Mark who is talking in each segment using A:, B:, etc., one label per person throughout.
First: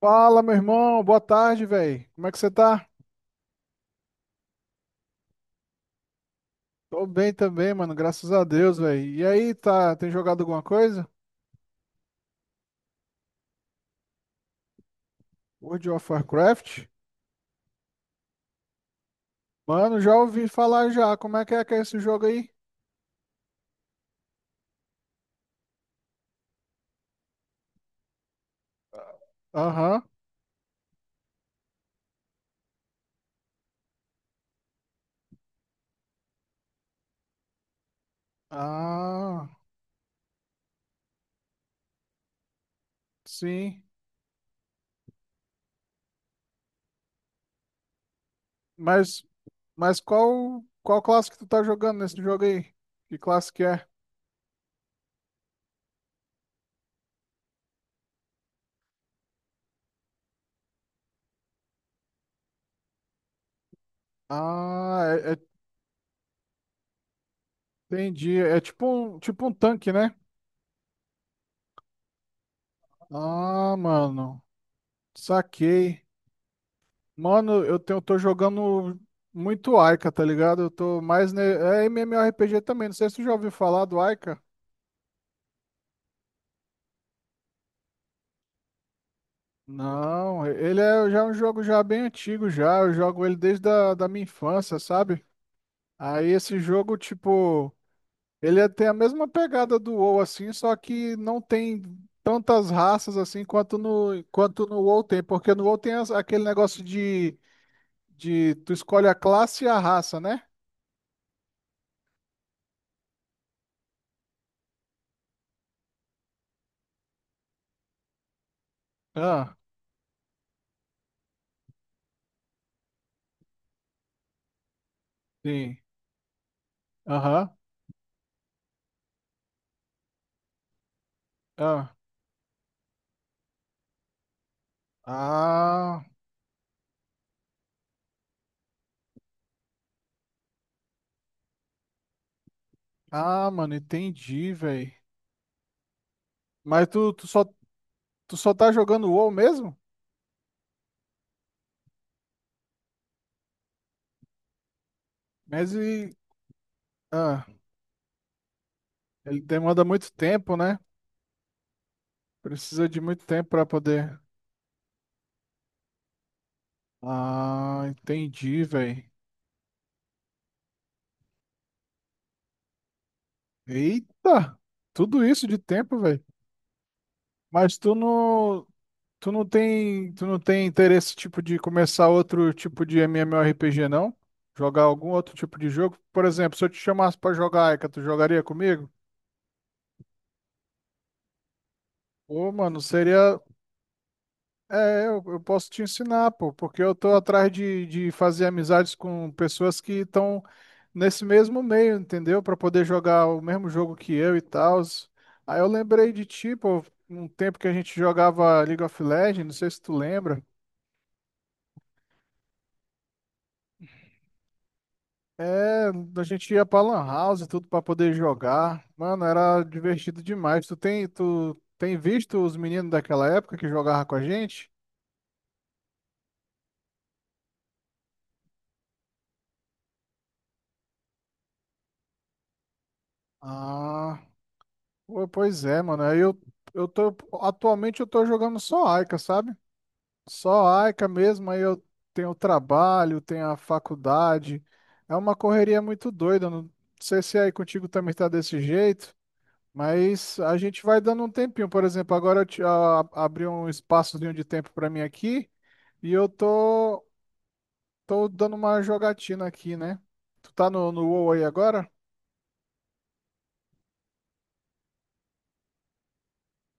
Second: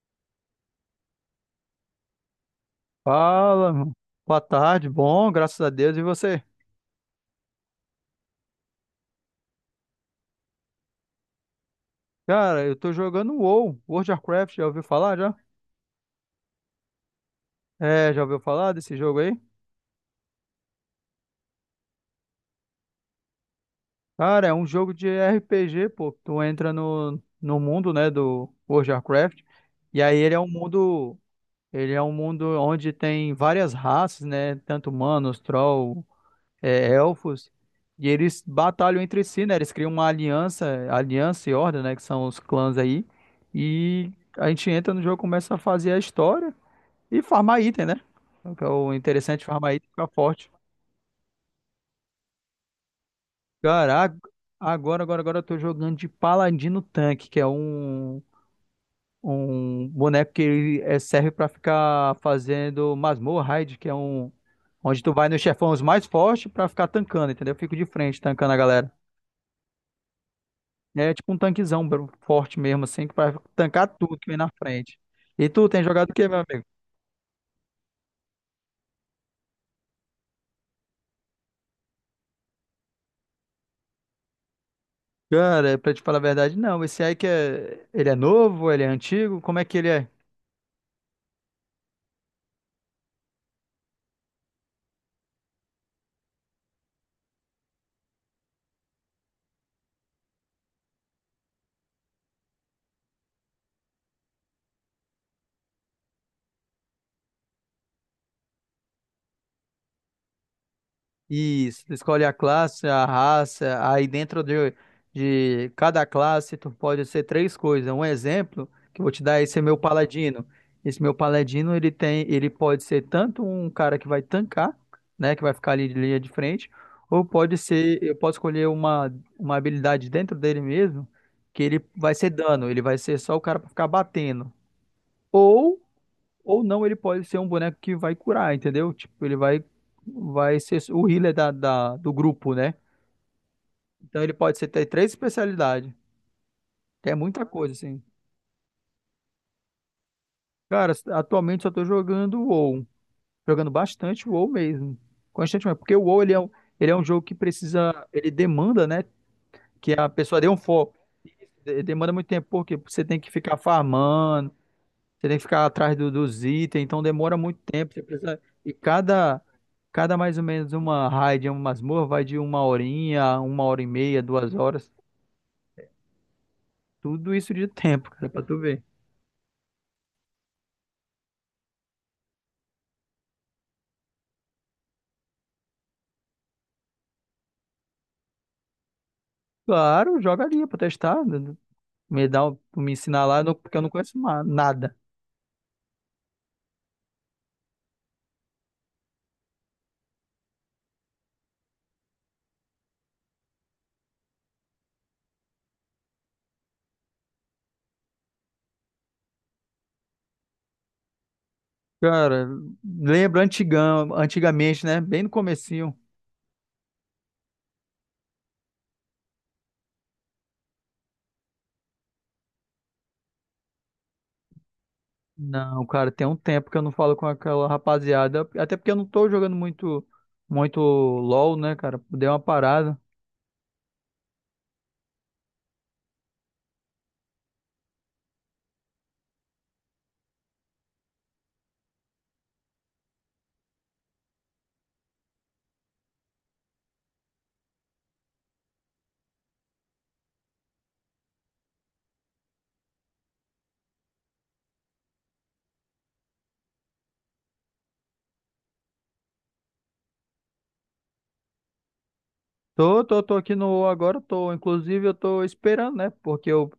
A: Fala, meu irmão, boa tarde, velho. Como é que você tá?
B: Fala, mano. Boa tarde, bom, graças a Deus. E você?
A: Tô bem também, mano, graças a Deus, velho. E aí, tá, tem jogado alguma coisa?
B: Cara, eu tô jogando WoW, World of Warcraft, já ouviu falar já?
A: World of Warcraft?
B: É, já ouviu falar desse jogo aí?
A: Mano, já ouvi falar já. Como é que é esse jogo aí?
B: Cara, é um jogo de RPG, pô. Tu entra no mundo, né, do World of Warcraft,
A: Aham.
B: e aí ele é um mundo, onde tem várias raças, né, tanto humanos, troll, elfos, e eles batalham entre si,
A: Ah,
B: né? Eles criam uma aliança, e horda, né? Que são os clãs aí.
A: sim.
B: E a gente entra no jogo, começa a fazer a história e farmar item, né? O que é o
A: Mas
B: interessante, farmar item e
A: mas
B: ficar forte.
A: qual qual classe que tu tá jogando nesse jogo aí? Que classe que é?
B: Cara, agora eu tô jogando de Paladino Tanque, que é um boneco que ele, serve pra ficar fazendo masmorra raid, que é um. Onde
A: Ah,
B: tu vai
A: é- é-
B: nos chefões mais fortes pra ficar tancando, entendeu? Eu fico de frente
A: Entendi.
B: tancando a
A: É
B: galera.
A: tipo um tanque, né?
B: É tipo um tanquezão bro, forte mesmo, assim, que vai
A: Ah,
B: tancar tudo que vem
A: mano.
B: na frente. E tu, tem
A: Saquei.
B: jogado o quê, meu amigo?
A: Mano, tô jogando muito Aika, tá ligado? Eu tô mais. É MMORPG também. Não sei se tu já ouviu falar do Aika.
B: Cara, pra te falar a verdade, não. Esse aí que é. Ele é novo, ele é antigo, como é que ele é?
A: Não, ele é já é um jogo já bem antigo já. Eu jogo ele desde da minha infância, sabe? Aí esse jogo, tipo, tem a mesma pegada do WoW, assim, só que não tem tantas raças assim quanto no WoW tem. Porque no WoW tem aquele negócio de tu escolhe a classe e a raça, né?
B: Isso, tu escolhe a classe, a raça, aí dentro de cada classe tu pode ser três coisas. Um exemplo que eu vou te dar,
A: Ah,
B: esse é meu paladino. Esse meu paladino, ele tem, ele pode ser tanto um cara que vai tancar, né, que vai ficar
A: sim.
B: ali de linha de frente, ou
A: Aham.
B: pode ser, eu posso escolher uma habilidade dentro dele mesmo, que ele
A: Ah.
B: vai ser dano, ele vai ser só o cara pra ficar batendo. ou
A: Ah,
B: ou não, ele pode ser um boneco que vai curar, entendeu? Tipo, ele vai ser o healer do grupo, né?
A: ah, mano,
B: Então ele
A: entendi,
B: pode ser ter
A: velho.
B: três especialidades,
A: Mas
B: que é muita coisa, assim.
A: tu só tá jogando WoW mesmo?
B: Cara, atualmente só tô jogando o WoW. Jogando bastante o WoW mesmo.
A: Mas
B: Constantemente. Porque o
A: e,
B: WoW, ele é um jogo que
A: ah,
B: precisa. Ele demanda, né?
A: ele demanda
B: Que a
A: muito
B: pessoa dê
A: tempo,
B: um
A: né?
B: foco. Demanda muito tempo, porque
A: Precisa de
B: você tem
A: muito
B: que
A: tempo
B: ficar
A: pra poder.
B: farmando. Você tem que ficar atrás dos itens, então demora muito
A: Ah,
B: tempo. Você precisa.
A: entendi,
B: E
A: velho.
B: cada mais ou menos uma raid, uma masmorra, vai de uma horinha, uma hora e meia, duas
A: Eita,
B: horas.
A: tudo isso de tempo, velho.
B: Tudo isso de
A: Mas
B: tempo, cara, pra tu ver.
A: tu não tem interesse tipo de começar outro tipo de MMORPG, não? Jogar algum outro tipo de jogo? Por exemplo, se eu te chamasse pra jogar Aika, tu jogaria comigo?
B: Claro, joga ali pra testar, né.
A: Ô, mano,
B: Me ensinar
A: seria
B: lá, porque eu não conheço nada.
A: Eu posso te ensinar, pô, porque eu tô atrás de fazer amizades com pessoas que estão nesse mesmo meio, entendeu? Para poder jogar o mesmo jogo que eu e tal. Aí eu lembrei de ti, pô, um tempo que a gente jogava League of Legends, não sei se tu lembra.
B: Cara, lembra antigamente, né? Bem no
A: É,
B: comecinho.
A: a gente ia pra Lan House e tudo para poder jogar. Mano, era divertido demais. Tu tem visto os meninos daquela época que jogavam com a gente?
B: Não, cara, tem um tempo que eu não falo com aquela rapaziada. Até porque eu não tô jogando muito, muito LOL, né, cara? Dei uma parada.
A: Ah. Pô, pois é, mano. Aí eu tô. Atualmente eu tô jogando só Aika, sabe? Só Aika mesmo. Aí eu tenho o trabalho, tenho a faculdade. É uma correria muito doida. Não sei se é aí contigo também tá desse jeito, mas a gente vai dando um tempinho. Por exemplo, agora abri um espaçozinho de tempo pra mim aqui e tô dando uma jogatina aqui, né? Tu tá no WoW aí agora?
B: Tô aqui no UOL agora, tô, inclusive eu tô esperando, né? Porque eu,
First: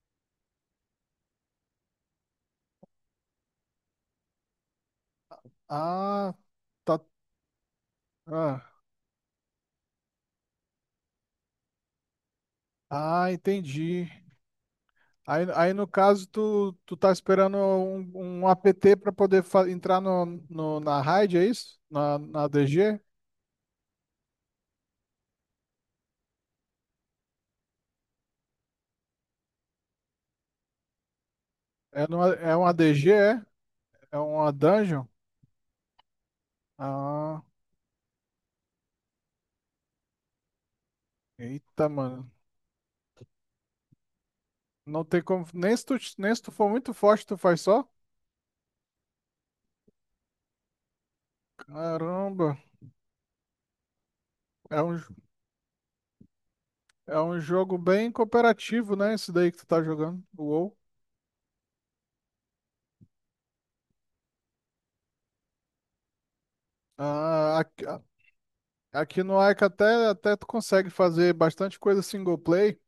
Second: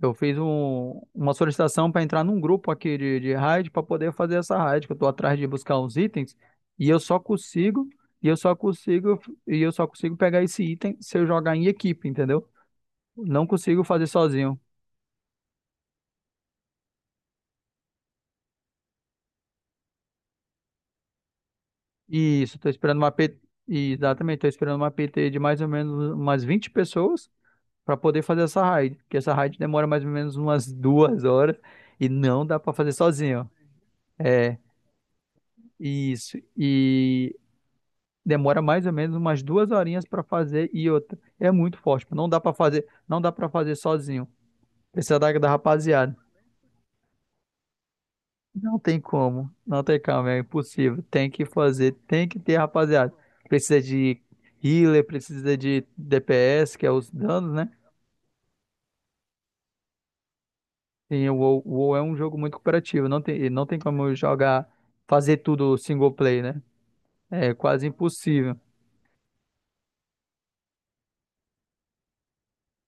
B: eu fiz uma solicitação para entrar num grupo aqui de raid para poder fazer essa raid, que eu tô atrás de buscar uns
A: Ah,
B: itens e eu
A: tá.
B: só consigo, e eu só
A: Ah,
B: consigo, e eu só consigo pegar esse item se eu jogar em equipe, entendeu? Não consigo fazer
A: entendi.
B: sozinho.
A: Aí no caso, tu tá esperando um APT para poder entrar na raid, é isso? Na
B: Isso, tô esperando
A: DG?
B: uma PT, exatamente, tô esperando uma PT de mais ou menos umas 20 pessoas para poder fazer essa raid, porque essa raid demora mais ou menos umas 2 horas
A: É,
B: e
A: numa,
B: não
A: é
B: dá
A: uma
B: para fazer
A: DG, é?
B: sozinho.
A: É uma dungeon?
B: Isso. E
A: Ah,
B: demora mais ou menos umas 2 horinhas para fazer e outra. É muito
A: eita,
B: forte, pô.
A: mano.
B: Não dá para fazer sozinho.
A: Não
B: Precisa
A: tem
B: da,
A: como.
B: da
A: Nem se tu,
B: rapaziada.
A: nem se tu for muito forte, tu faz só?
B: Não tem como. Não tem como, é impossível. Tem que
A: Caramba.
B: ter rapaziada. Precisa de
A: É um,
B: healer,
A: jo-
B: precisa de DPS, que é os
A: é um
B: danos, né?
A: jogo bem cooperativo, né? Esse daí que tu tá jogando, o WoW.
B: E o WoW, é um jogo muito cooperativo. Não tem como jogar, fazer tudo single play, né? É
A: Ah, aqui,
B: quase impossível.
A: aqui no Ica até tu consegue fazer bastante coisa single play.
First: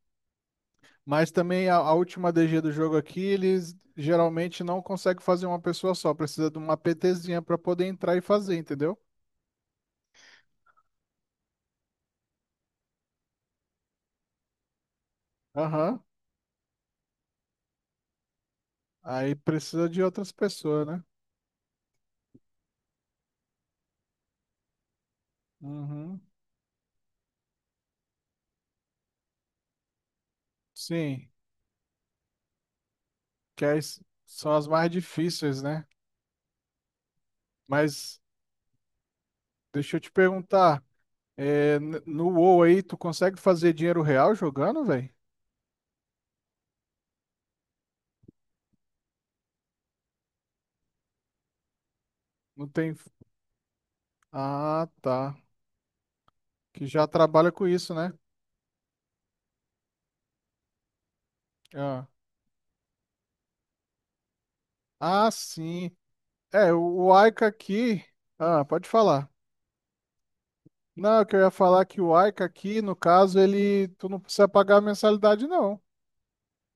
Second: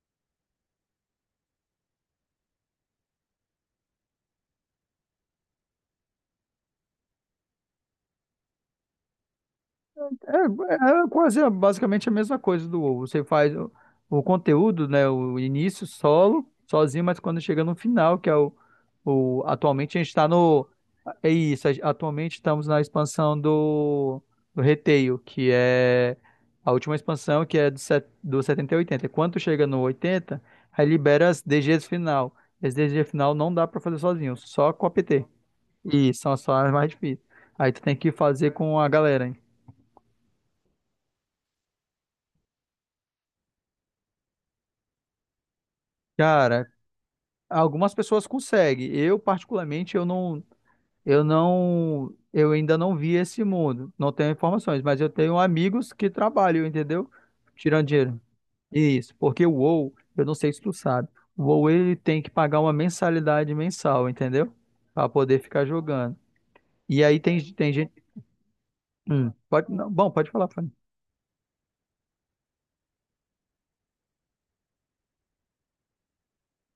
A: Mas também a última DG do jogo aqui, eles geralmente não conseguem fazer uma pessoa só, precisa de uma PTzinha para poder entrar e fazer, entendeu?
B: É quase basicamente a mesma coisa do WoW. Você faz o conteúdo, né? O início
A: Aham.
B: solo, sozinho, mas quando chega no final, que é
A: Aí
B: o
A: precisa
B: atualmente a
A: de
B: gente está
A: outras
B: no
A: pessoas, né?
B: atualmente estamos na expansão do Retail, que é
A: Uhum.
B: a última expansão, que é do, set, do 70 e 80. Quando chega no 80, aí
A: Sim,
B: libera as DGs final. As DGs final não
A: que
B: dá
A: aí
B: para fazer sozinho,
A: são as
B: só com
A: mais
B: a PT.
A: difíceis, né?
B: E são as fases mais difíceis. Aí tu tem que
A: Mas
B: fazer com a galera, hein?
A: deixa eu te perguntar, é, no WoW aí, tu consegue fazer dinheiro real jogando, velho?
B: Cara, algumas pessoas conseguem. Eu, particularmente, eu
A: Não
B: ainda
A: tem.
B: não vi esse mundo. Não tenho informações,
A: Ah,
B: mas eu
A: tá.
B: tenho amigos que trabalham,
A: Que já
B: entendeu?
A: trabalha com
B: Tirando
A: isso, né?
B: dinheiro. Isso, porque o WoW, eu não sei se tu sabe, o WoW ele
A: Ah,
B: tem que pagar uma mensalidade mensal, entendeu? Para
A: ah
B: poder ficar
A: sim.
B: jogando.
A: É,
B: E
A: o
B: aí
A: Aika
B: tem gente.
A: aqui. Ah, pode falar.
B: Pode falar, Fanny.
A: Não, eu queria falar é que o Aika aqui, no caso, ele, tu não precisa pagar a mensalidade, não.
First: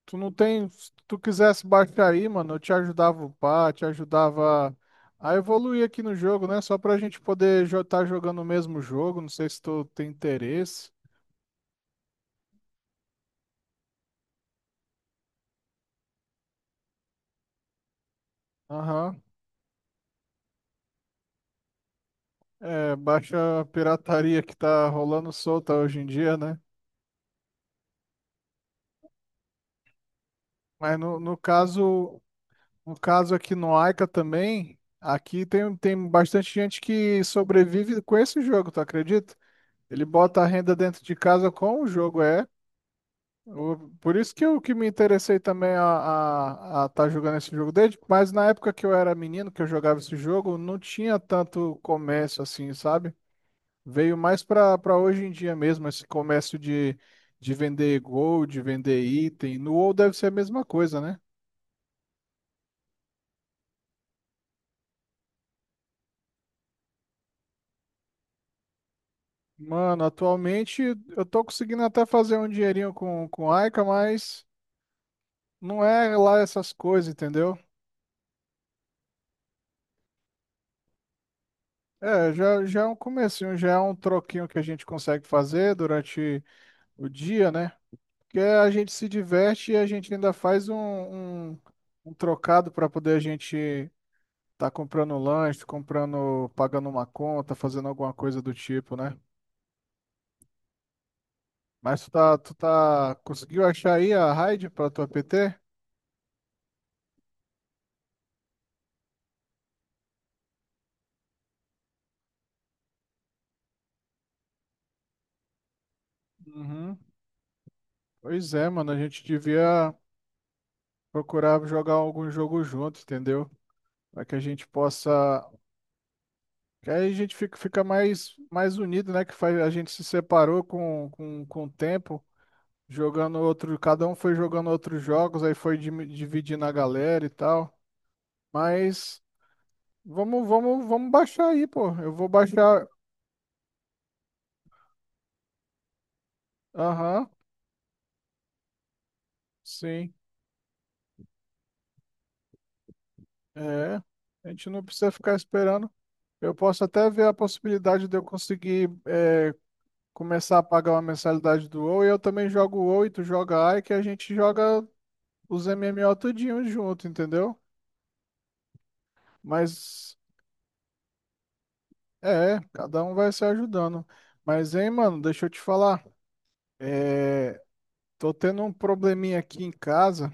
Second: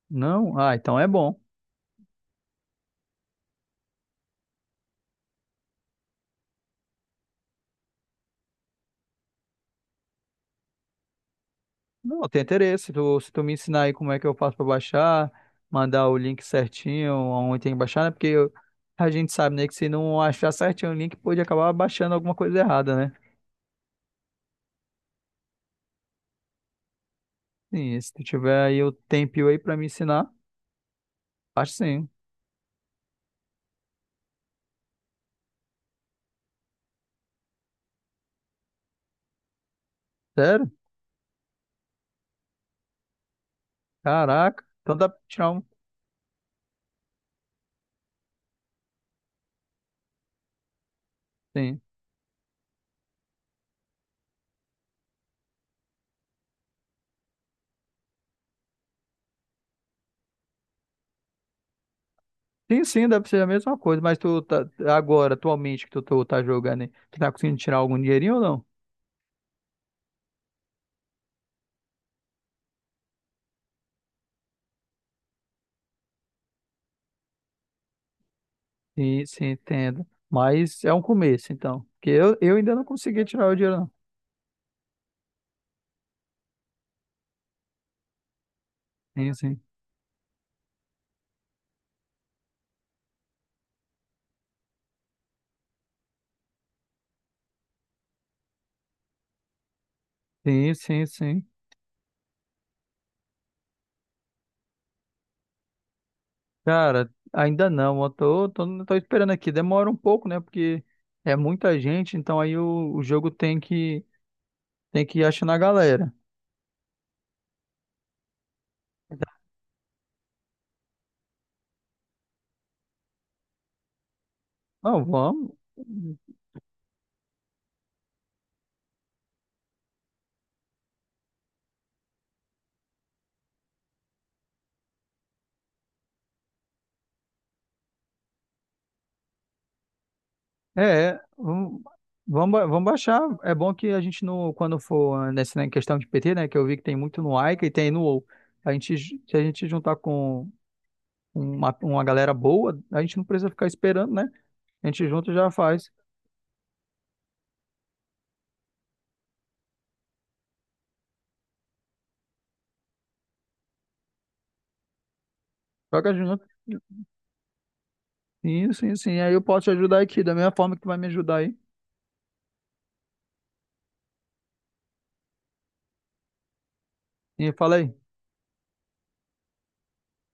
A: Tu não
B: Não?
A: tem,
B: Ah,
A: se
B: então é
A: tu
B: bom.
A: quisesse baixar aí, mano, eu te ajudava a upar, te ajudava a evoluir aqui no jogo, né? Só pra gente poder estar jogando o mesmo jogo, não sei se tu tem interesse.
B: Não, tem interesse. Tu, se tu me ensinar aí como é que eu faço pra baixar, mandar o link certinho, onde tem que baixar, né? A
A: Aham.
B: gente sabe, né, que se não achar certinho o link, pode acabar baixando alguma coisa
A: É,
B: errada, né?
A: baixa a pirataria que tá rolando solta hoje em dia, né?
B: Sim, se tu tiver aí o tempinho aí pra me ensinar,
A: Mas
B: acho sim.
A: no caso aqui no Aika também, aqui tem bastante gente que sobrevive com esse jogo, tu acredita? Ele bota a
B: Sério?
A: renda dentro de casa com o jogo, é. Por isso que eu
B: Caraca.
A: que me
B: Então dá pra
A: interessei
B: tirar um.
A: também a tá jogando esse jogo desde, mas na época que eu era menino, que eu jogava esse jogo, não tinha tanto
B: Sim.
A: comércio assim, sabe? Veio mais para hoje em dia mesmo, esse comércio de vender gold, de vender item. No WoW deve ser a mesma coisa, né?
B: Sim, sim, deve ser a mesma coisa, mas tu tá agora, atualmente que tu tá jogando, aí, tu tá conseguindo tirar algum dinheirinho ou não?
A: Mano, atualmente eu tô conseguindo até fazer um dinheirinho com Aika, mas não é lá essas coisas, entendeu?
B: Sim, sim, entendo. Mas é um começo, então. Porque
A: É,
B: eu ainda
A: já
B: não
A: é um
B: consegui tirar
A: comecinho,
B: o
A: já
B: dinheiro,
A: é
B: não.
A: um troquinho que a gente consegue fazer durante o dia, né? Porque a gente se
B: Sim, sim.
A: diverte e a gente ainda faz um trocado para poder a gente estar comprando lanche, comprando, pagando uma conta, fazendo alguma coisa do tipo, né?
B: Sim, sim, sim.
A: Mas conseguiu achar aí a raid para tua PT?
B: Cara, ainda não. Eu tô esperando aqui. Demora um pouco, né? Porque é muita gente, então aí o jogo tem que ir achando a galera.
A: Uhum. Pois é, mano, a gente devia procurar jogar algum jogo junto, entendeu? Para que a gente
B: Não,
A: possa.
B: vamos.
A: Que aí a gente fica mais unido, né? Que faz, a gente se separou com o tempo, jogando outro, cada um foi jogando outros jogos, aí foi dividindo a galera e tal. Mas vamos
B: É,
A: baixar aí, pô. Eu vou
B: vamos
A: baixar.
B: baixar. É bom que a gente, no, quando for nessa né, questão de PT, né? Que eu vi que tem muito
A: Aham,
B: no Aika e tem no WoW. A gente, se a gente juntar
A: sim.
B: com uma galera boa, a gente não precisa ficar
A: É.
B: esperando, né?
A: A gente não
B: A gente
A: precisa
B: junto
A: ficar
B: já
A: esperando.
B: faz.
A: Eu posso até ver a possibilidade de eu conseguir é, começar a pagar uma mensalidade do WoW e eu também jogo o WoW e tu joga A e que a gente joga os
B: Joga
A: MMO
B: junto.
A: tudinho junto, entendeu?
B: Sim, sim, sim. Aí eu posso te ajudar
A: Mas
B: aqui, da mesma forma que vai me ajudar aí.
A: é, cada um vai se ajudando. Mas, hein, mano, deixa eu te falar.
B: E
A: É,
B: fala aí.
A: tô tendo um probleminha aqui em casa.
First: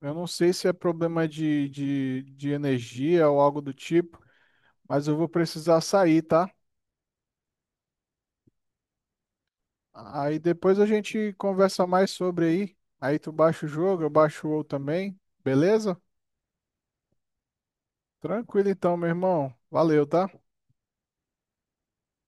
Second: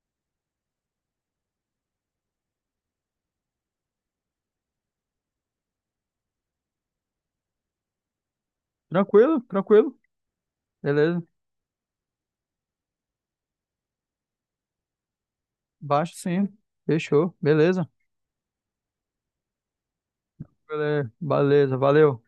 A: Eu não sei se é problema de energia ou algo do tipo, mas eu vou precisar sair, tá?
B: Tranquilo, tranquilo.
A: Aí depois a
B: Beleza.
A: gente conversa mais sobre aí. Aí tu baixa o jogo, eu baixo o outro também. Beleza?
B: Baixo sim. Fechou. Beleza.
A: Tranquilo então, meu irmão. Valeu, tá?
B: Beleza, beleza. Valeu.